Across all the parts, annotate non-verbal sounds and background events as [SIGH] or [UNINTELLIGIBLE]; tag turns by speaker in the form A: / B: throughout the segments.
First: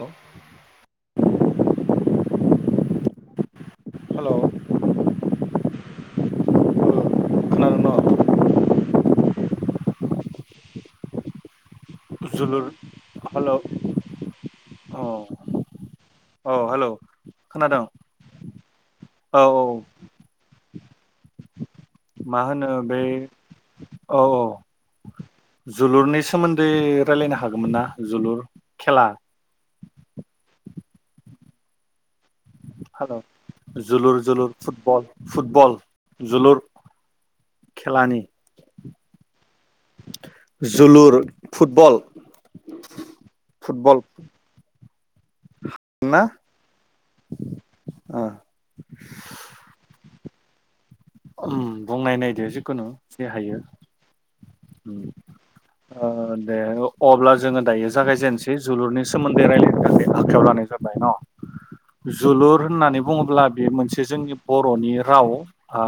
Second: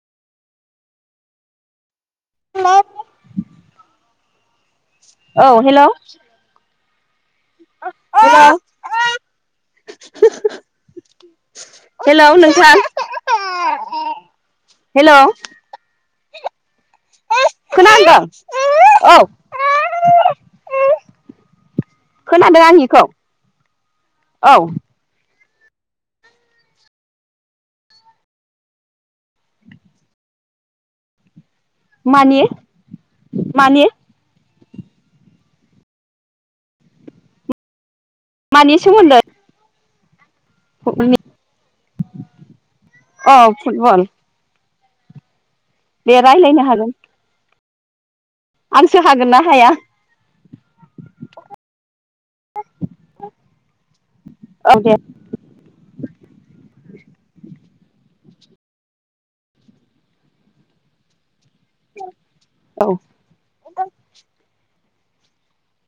A: ओ
B: hello
A: hello
B: औ hello
A: खोनादों न?
B: [UNINTELLIGIBLE] हेलौ
A: जोलुर
B: नोंथां
A: हेल' औ
B: हेलौ
A: औ हेलौ।
B: खोनांदों? औ।
A: मा
B: खोनादों
A: होनो बै
B: आंनिखौ
A: औ औ। जोलुरनि सोमोन्दै रायलायनो हागोमोन ना जोलुर खेला।
B: मानि
A: हेलौ
B: मानि
A: जुलुर जोलुर फुटबल। फुटबल जोलुर खेलानि।
B: मानि सोमोन्दै? अ
A: जोलुर फुटबल फुटबल। ना
B: दे रायलायनो हागोन।
A: ओ
B: आंसो हागोन ना हाया।
A: उम बुंनाय नायदो जिखुनु जे हायो।
B: औ दे
A: उज्ञ ओ दे अब्ला जोङो दायो जागायजेन बे जोलुरनि सोमोन्दै रायलायनो थाखाय आखायाव लानाय जाबाय न। जुलुर
B: औ
A: होननानै बुङोब्ला बे मोनसे जोंनि बर'नि राव ओ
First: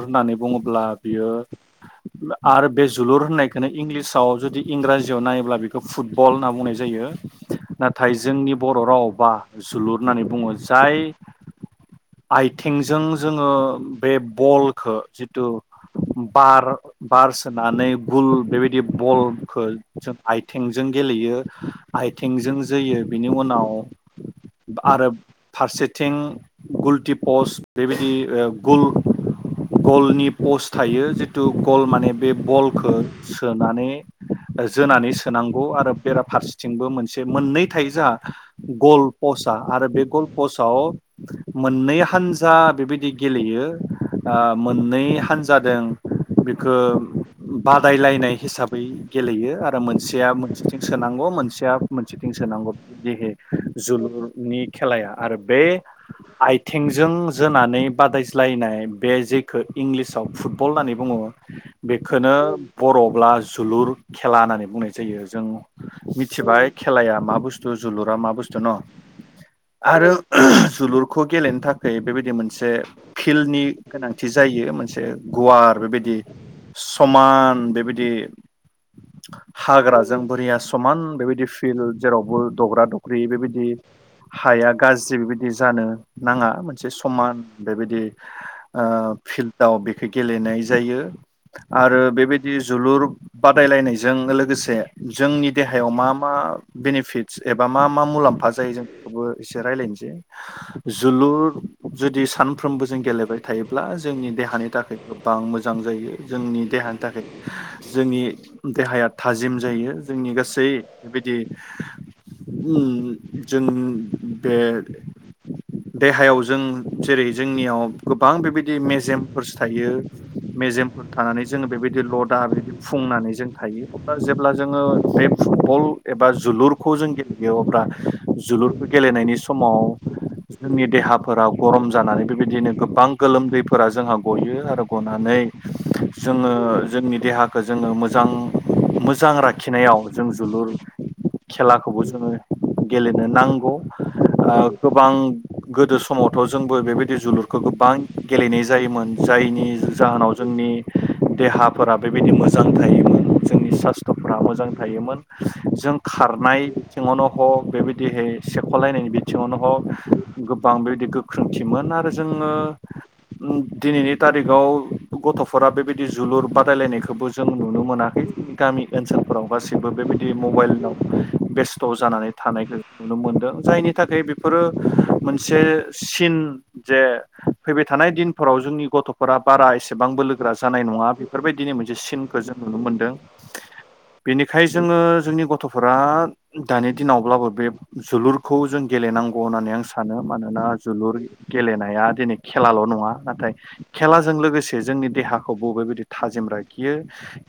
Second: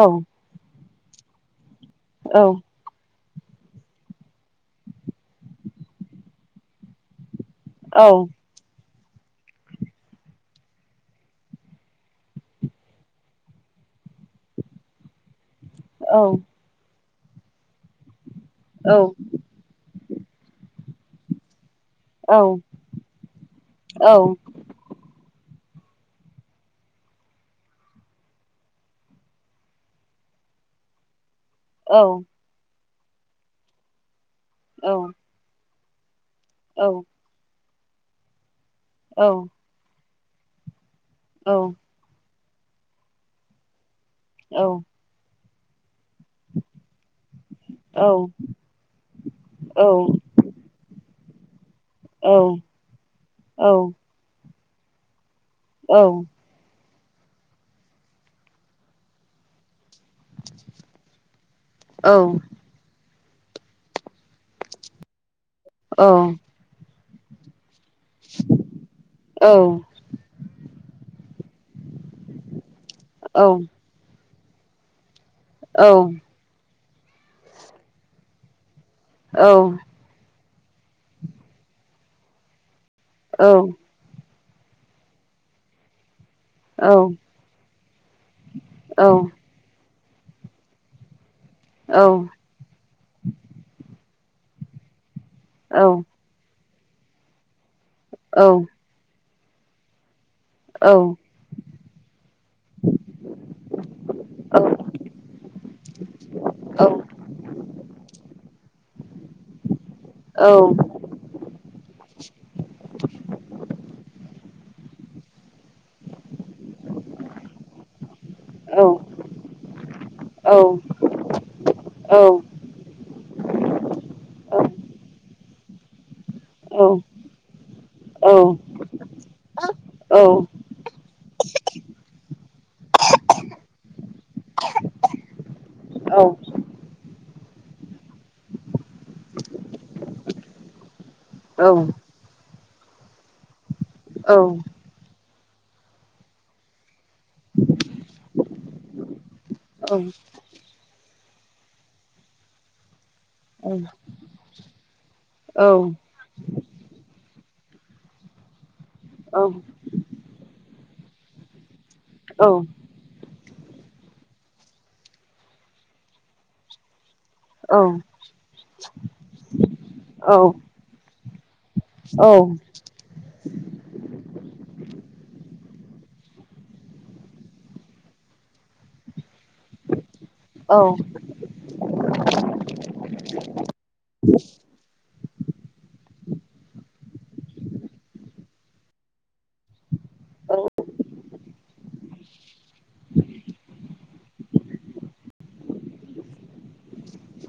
B: औ
A: होननानै बुङोब्ला बियो
B: औ
A: आरो बे जोलुर होननायखोनो इंलिसाव जुदि इंराजीयाव नायोब्ला बेखौ फुटबल होनना बुंनाय जायो।
B: औ
A: नाथाय जोंनि बर' रावाव बा जोलुर होननानै बुङो। जाय आइथिंजों जोङो बे बलखो जिथु
B: औ
A: बार बार सोनानै गुल बेबायदि बलखौ जों आइथें जों गेलेयो
B: औ
A: आइथेंजों जोयो बिनि उनाव आरो फारसेथिं गुल्टि पस्ट बेबायदि ओ गुल गलनि पस्ट थायो जे थु गल
B: औ
A: माने बे बल खो सोनानै जोनानै सोनांगौ आरो
B: औ
A: बेराफारसेथिंबो मोनसे मोननै थायजा। गल
B: औ
A: पसा आरो बे कल पसाव
B: औ
A: मोननै हानज जा बिबायदि गेलेयो। आ
B: औ
A: मोननै हानज जादों बेखौ बादायलायनाय हिसाबै गेलेयो आरो मोनसेया मोनसेथिं सोनांगौ मोन सेया मोनसेथिं
B: औ
A: सोनांगौ जेहे जोलुरनि खेलाया आरो बे आइथिं ज जों जोनानै बादायस्लायनाय बे जेखो इंलिसाव फुटबल होननानै बुङो बेखोनो बर'ब्ला जोलुर खेला होननानै बुंनाय जायो। जों मिथिबाय खेलाया मा बुस्थ? थु जोलुरा मा बुस्थु न आरो जोलुरखौ गेलेनो थाखाय बेबायदि मोनसे फिल्डनि गोनां थि जायो मोनसे गुवार
B: औ
A: बेबायदि समान बेबायदि
B: औ
A: हाग्राजों बोरिया समान बेबायदि फिल्ड जेरावबो दग्रा दं। दै
B: नंगौ औ
A: बिबादि हाया गाज्रि बेबायदि जानो नाङा मोनसे समान बेबायदि ओ
B: औ
A: फिल्डआव बेखो गेलेनाय जायो।
B: औ
A: आरो बेबायदि जोलुर बादायलायनायज जों लोगोसे जोंनि देहायाव मा मा बेनिफिटस एबा मा मा मुलाम्फा जायो जोंखौबो एसे रायलायनोसै। जोलुर जुदि सान फ्रोमबो जों गेलेबाय थायोब्ला जोंनि देहानि थाखाय गोबां मोजां जायो जोंनि देहानि थाखाय जोंनि दे हाया थाजिम जायो। जोंनि गासै बेदि उम जों बे देहायाव जों जेरै जोंनियाव गोबां बेबायदि मेजेमफोरस थायो मेजेमफोर थानानै जोङो बेबायदि लदा बेबायदि फुंनानै जों थायो जेब्ला जोङो बे फुटबल एबा जोलुरखौ जों गेलेयो अब्ला जोलुरखौ गेलेनायनि समाव जोंनि देहा फोरा गरम जानानै बेबायदिनो गोबां गोलोमदैफोरा जोंहा गयो आरो गनानै जोङो जोंनि देहाखौ जोङो मोजां, मोजां राखिनायाव जों जोलुर खेलाखौबो जोङो गेलेनो नांगौ। ओ गोबां गोदो समावथ' जोंबो बेबाय दि जोलुरखौ गोबां गेलेनाय जायोमोन जायनि जाहोनाव जोंनि देहाफोरा बेबायदि मोजां थायोमोन जोंनि सास्थ'फ्रा मोजां थायोमोन। जों खारनाय बिथिङावनो हग बेबायदिहे सेख' लायनायनि बिथिङावनो हग गोबां बेबायदि गोख्रोंथिमोन आ जोङो दिनैनि थारिगाव गथफोरा बेबायदि जोलुर बादायलायनायखौबो जों नुनो मोनाखै गामि ओनसोलफोराव गासै बो बेबायदि मबाइलाव बेस थ' जानानै थानायखौ नुनो मोन्दों। जायनि थाखाय बेफोरो मोनसे सिन जे फैबाय थानाय दिनफोराव जोंनि गथ'फोरा बारा एसेबां बोलो गोरा जानाय नङा बेफोरबायदिनो मोनस सिनखौ जों नुनो मोनदों बेनिखाय जोङो जोंनि गथ'फोरा दानि दिनावब्लाबो बे जोलुरखौ जों गेलेनांगौ होननानै आं सानो मानोना जोलुर गेलेनाया दिनै खेलाल' नङा नाथाय खेलाजों लोगोसे जोंनि देहाखौ बबेबायदि थाजिम राखियो।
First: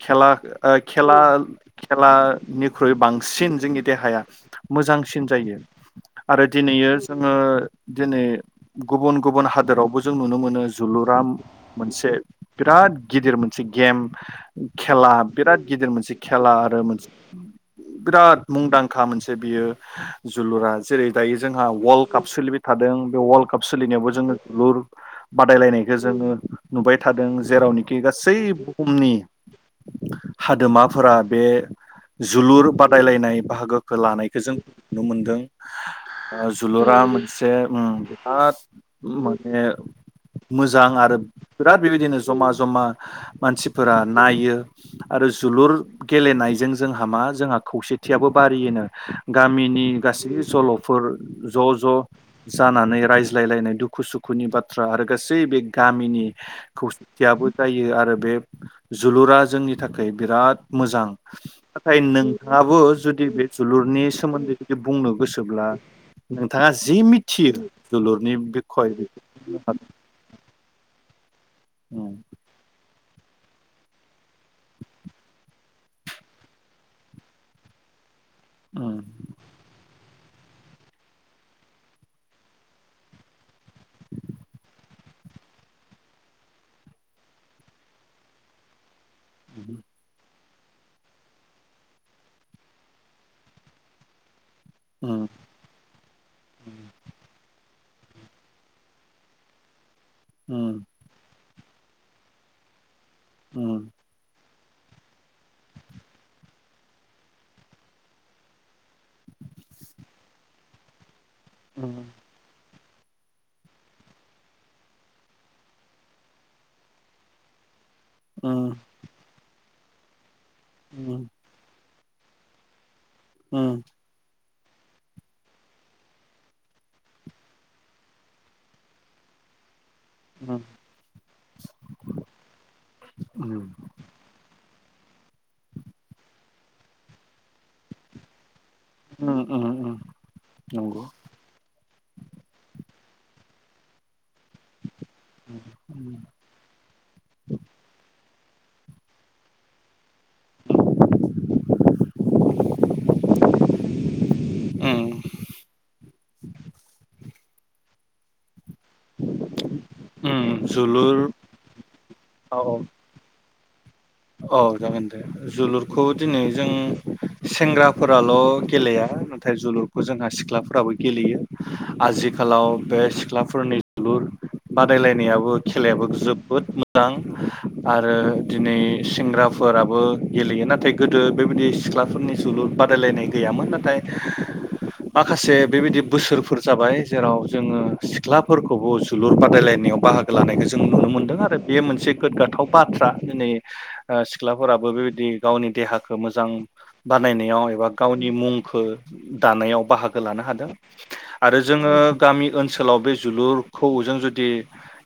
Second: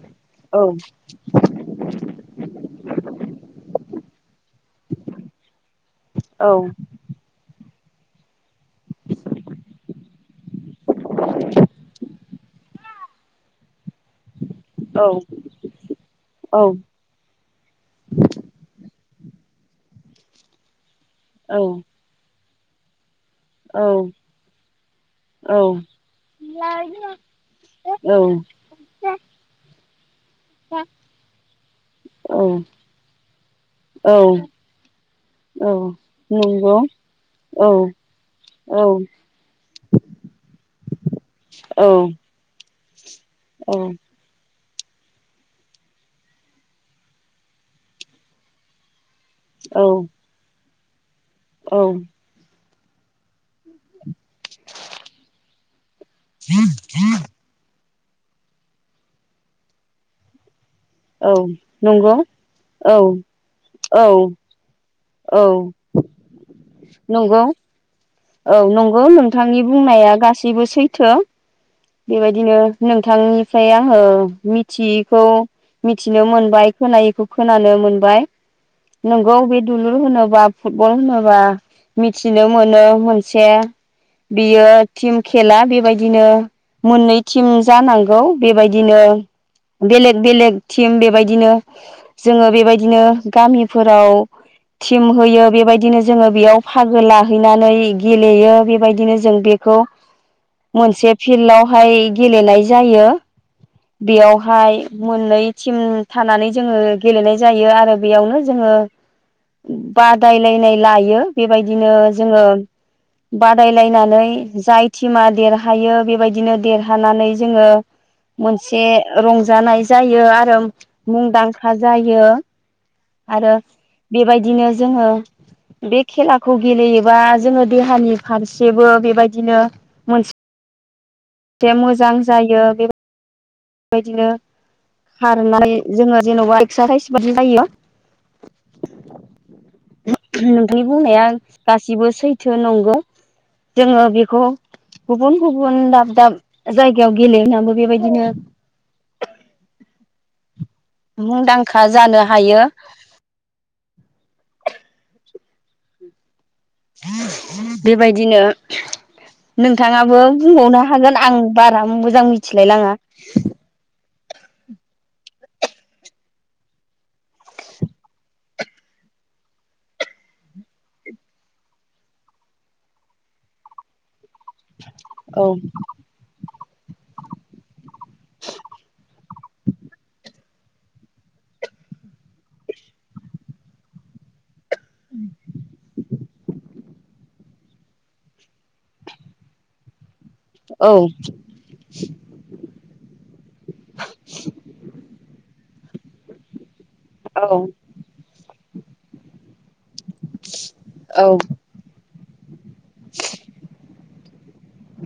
A: खेला ओ खेला खेलानिख्रुइ बांसिन जोंनि देहाया मोजांसिन जायो। आरो दिनैयै जोङो दिनै गुबुन गुबुन हादोरावबो जों नुनो मोनो जोलुरा मोनसे बिराद गिदिर मोनसे गेम खेला बिराद गिदिर मोनसे खेला आरो मोनसे बिराद मुंदांखा मोनसे बियो जोलुरा जेरै दायो जोंहा वर्ल्ड काप सोलिबाय थादों बे वाल कप सोलिनायावबो जोङो जोलुर बादायलायनायखौ जोङो नुबाय थादों। जेरावनोखि गासै बुहुमनि हादोमाफोरा बे जोलुर बादायलायनाय बाहागो। लानायखौ जों नुनो मोनदों ओ जोलुरा मोनसे उम बिराद माने मोजां आरो बिराद बिबायदिनो जमा जमा मानसिफोरा नायो आरो जोलुर गेलेनायजों जोंहा मा जोंहा खौसेथियाबो बारियोनो गामिनि गासै जलफोर ज ज
B: औ
A: जानानै रायज्लायलायनाय दुखु सुखुनि बाथ्रा आरो गासै बे गामिनि खौसेथियाबो जायो आरो बे जोलुरा जोंनि थाखाय बिराद मोजां नाथाय
B: नंगौ
A: नोंथाङाबो
B: औ
A: जुदि बे
B: औ
A: जोलुरनि सोमोन्दै जुदि बुंनो
B: औ
A: गोसोब्ला नोंथाङा जि
B: नंगौ
A: मिथियो जोलुरनि
B: औ
A: बिखय
B: नंगौ
A: बेखौ
B: नोंथांनि बुंनाया गासैबो सैथो।
A: उम
B: बेबायदिनो नों थांनिफ्राय आङो मिथियैखौ मिथिनो मोनबाय खोनायैखौ खोनानो मोनबाय
A: उम
B: नोंगौ बे दुलुर होनोब्ला फुटबल होनोबा मिथिनो मोनो। मोनसे बियो टिम खेला बेबायदिनो मोननै टिम जानांगौ बेबायदिनो। बेलेग बेलेग। टिम बेबायदिनो जोङो बेबायदिनो गामिफोराव। थिम होयो बेबायदिनो जोङो बेयाव फागो लाहैनानै। गेलेयो बेबायदिनो जों बेखौ
A: नंगौ
B: मोनसे फिल्डाव। बेहाय गेलेनाय जायो। बेयाव बेहाय मोननै टिम थानानै जोङो गेलेनाय जायो आरो बेयावनो जोङो बादायलायनाय लायो। बेबायदिनो जोङो। बादायलायनानै जाय टिमा देरहायो बेबायदिनो देरहानानै जोङो। मोनसे रंजानाय जायो आ योम मुंदांखा जा यो। आरो बेबाय दिनो जोङो बे खेलाखौ गेलेयोबा जोङो देहानि फारसेबो बेबायदिनो।
A: उम।
B: जे मोजां
A: उम।
B: बायदिनो खारनानै जोङो जेनेबा एक्सारसाइज बादि जायो। नोंथांनि बुंनाया गासिबो सैथो नंगौ। जोङो बे खौ गुबुन गुबुन दाब दाब जायगायाव गेलेहैनांगौ बेबायदिनो। मुंदांखा जानो हायो।
A: उम।
B: बेबायदिनो। नोंथाङाबो बुंबावनो हागोन
A: जोलुर
B: आं बारा मोजां
A: औ
B: मिथिलायलाङा।
A: औ जागोन दे। जोलुरखौ दिनै जों सेंग्राफोराल' गेलेया नाथाय जोलुरखौ जोंहा सिख्लाफोराबो गेलेयो आजिखालाव बे सिख्लाफोरनि जोलुर
B: औ
A: बादायलायनायाबो खेलायाबो जोब बोद मोजां आरो दिनै सेंग्राफोराबो गेलेयो नाथाय गोदो बेबायदि सिख्लाफोरनि जोलुर बादायलायनाय गैयामोन नाथाय माखासे बेबायदि बोसोरफोर जाबाय जेराव जोङो सिख्लाफोरखौबो जोलुर बादायलायनायाव बाहागो लानायखौ जों
B: औ
A: नुनो मोन्दों आरो बेयो मोनसे गोग्गाथाव बाथ्रा। दिनै ओ सिख्लाफोराबो बेबायदि गावनि देहाखौ मोजां
B: औ
A: बानायनायाव एबा गावनि मुं खो दानायाव बाहाग लानो हादों
B: औ
A: आरो जोङो गामि ओनसो लाव बे जोलुरखौ जों जुदि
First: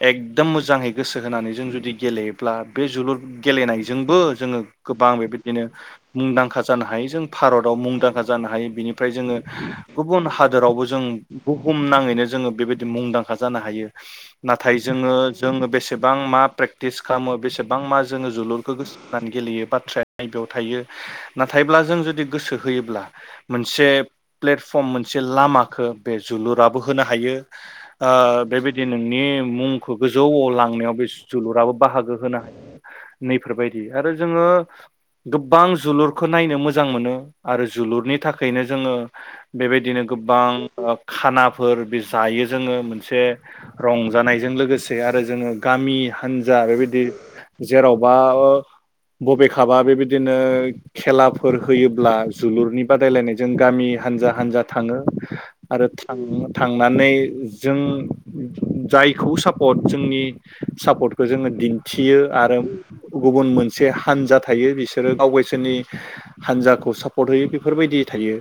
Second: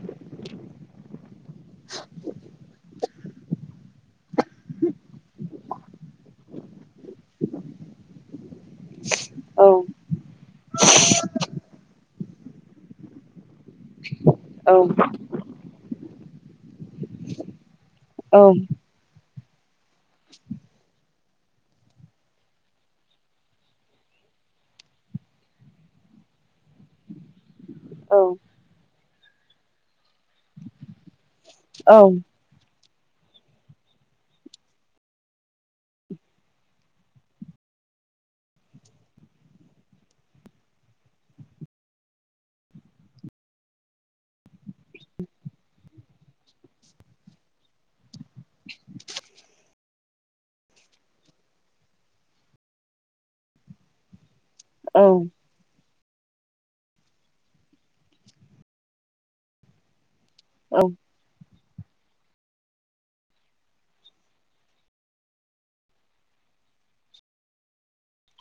A: एकदम मोजाङै गोसो होनानै जों जुदि गेलेयोब्ला बे जोलुर गेलेनायजोंबो जोङो गोबां बेबायदिनो मुंदांखा जानो हायो। जों भारतआव मुंदांखा जानो हायो बिनिफ्राय जोङो गुबुन हादोरावबो जों बुहुम नाङैनो जोङो बेबायदि मुंदांखा जानो हायो। नाथाय
B: औ
A: जोङो जोङो बेसेबां मा प्रेक तिस खामो बेसेबां मास जोङो
B: औ
A: जोलुरखो गोस होना गेलेयो बाथ्राया नै बेयाव थायो नाथायब्ला जों जुदि गोसो होयोब्ला मोनसे प्लेटफर्म मोनसे लामाखो बे जोलुराबो होनो हायो।
B: नंगौ औ
A: ओ बेबायदि नोंनि मुंखो गोजौआव लांनायाव बे जोलुराबो बाहागो होनो हायो। नैफोरबायदि आरो जोङो गोबां जोलुरखो नायनो मोजां मोनो आरो जोलुरनि थाखायनो जोङो बेबायदिनो गोबां ओब खानाफोर बे जायो जोङो मोनसे रंजानायजों लोगोसे आरो जोङो गामि हान्जा बेबायदि। जेरावबा बबेखाबा बेबायदिनो खेलाफोर होयोब्ला जोलुरनि बादायलायनायजों गामि हान्जा हान्जा थाङो आरो थांङो थांनानै जों जायखौ सापर्ट जोंनि सापर्टखौ जोङो दि थियो आरो गुबुन मोनसे हानजा थायो बिसोरो गावगैसोरनि हानजाखौ सापर्ट होयो बेफोरबायदि थायो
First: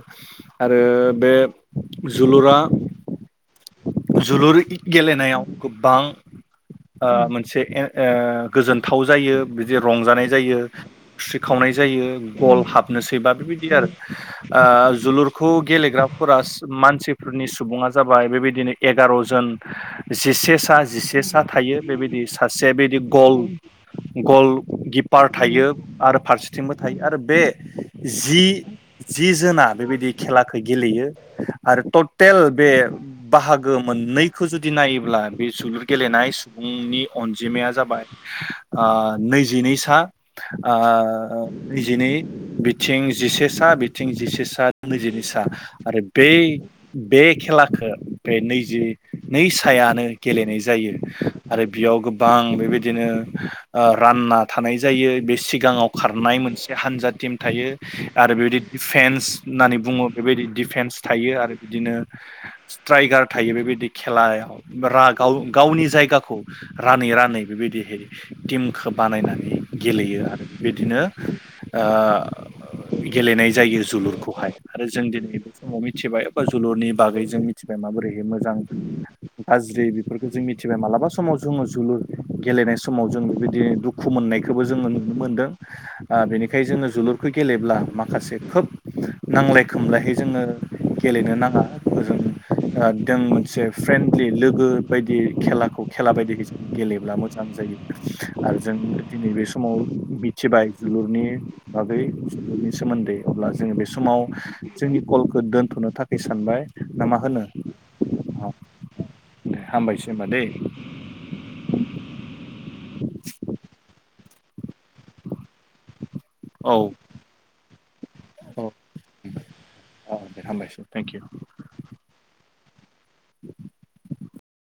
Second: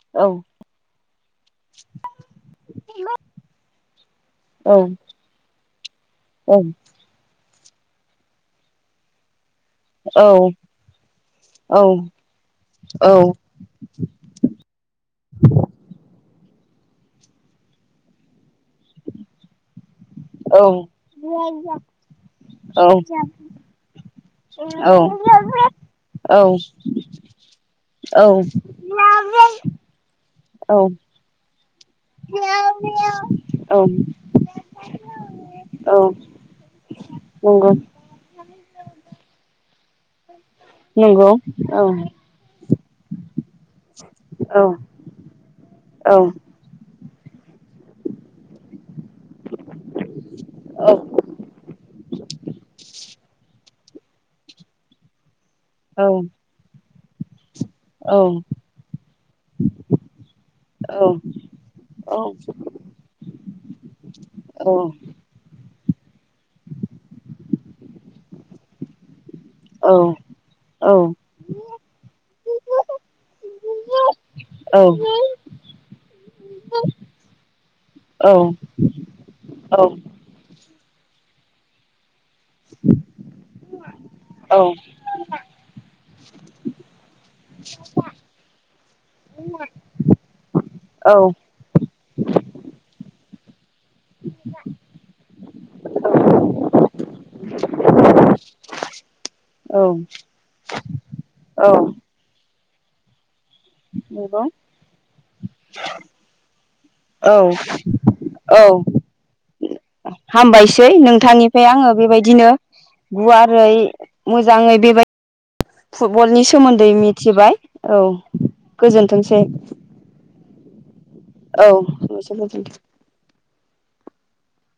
A: आरो बेब जोलुरा जोलुर इद गेलेनायाव गोबां ओ मोन से ए ओ गोजोनथाव जायो। बिदि रंजानाय जायो सो खावनाय जायो गल हाबनोसैबा बेबायदि आरो ओ जोलुरखौ गेलेग्रा फोरास मानसिफोरनि सुबुङा जाबाय बेबायदिनो एगार'जन जिसे से सा जिसे सा थायो बेबायदि सासे बेदि उम गल गिपार थायोब आरो फारसेथिंबो थायो आरो बे जि जि जोना बेबायदि खेलाखो गेलेयो। आरो टटेल बे बाहागो मोननैखो जुदि नायोब्ला बे जोलुर
B: औ
A: गेलेनाय सुबुंनि
B: औ
A: अनजिमाया जाबाय आ नैजि दिनैसा
B: नंगौ औ
A: ओ नैजिनै बिथिं जिसेसा बिथिं
B: औ
A: जिसे सा नैजिनै सा आरो बै बे खेलाखो बे नैजि नै सायानो गेलेनाय जायो आरो बेयाव गोबां बेबायदि बिदिनो ओ रानना थानाय जायो। बे सि गाङाव खारनाय मोनसे हानजाद थायो। आरो बेबायदि दिफेन्स होननानै बुङो बेबायदि दिफेन्स थायो आरो बिदिनो स्ट्राइगार थायो बेबायदि खेलायाव रा गाव गावनि जायगाखौ रानै रान बेबायदिहाय टिमखौ बानायनानै गेलेयो आरो बिदिनो ओ गेलेनाय जायो जोलुरखौहाय आरो जों दिनै बे समाव मिथिबाय बा जोलुरनि बागै जों मिथिबाय माबोरैहाय मोजां गाज्रि बेफोरखौ जों मिथिबाय। मालाबा समाव जुङो जोलुर गेलेनाय समाव जों बेबायदि दुखु मोननायखौबो जोङो नुनो मोनदों। ओ बेनिखायनो जोङो जोलुरखौ गेलेब्ला माखासे खोब नांलाय खोमलायहै जोङो गेलेनो नाङा ओजों दों मोन फ्रेन्डलि लोगो बायदि खेलाखौ खेला बायदि गेलेयो। मोजां जायो आरो जों दिनै बे समाव मिथिबाय जोलुरनि बागै ज सोमोन्दै अब्ला जोङो बे समाव जोंनि कलखौ दोन्थ'नो थाखाय सानबाय ना मा होनो? अ
B: हामबायसै नोंथांनिफाय आङो बेबायदिनो गुवारै मोजाङै बेबायदि [INAUDIBLE] फुटबलनि
A: औ
B: सोमोन्दै मिथिबाय। औ
A: औ
B: गोजोनथोंसै।
A: दे हामबायसै थेंक इउ
B: औ से गोजोनथों।
A: [UNINTELLIGIBLE]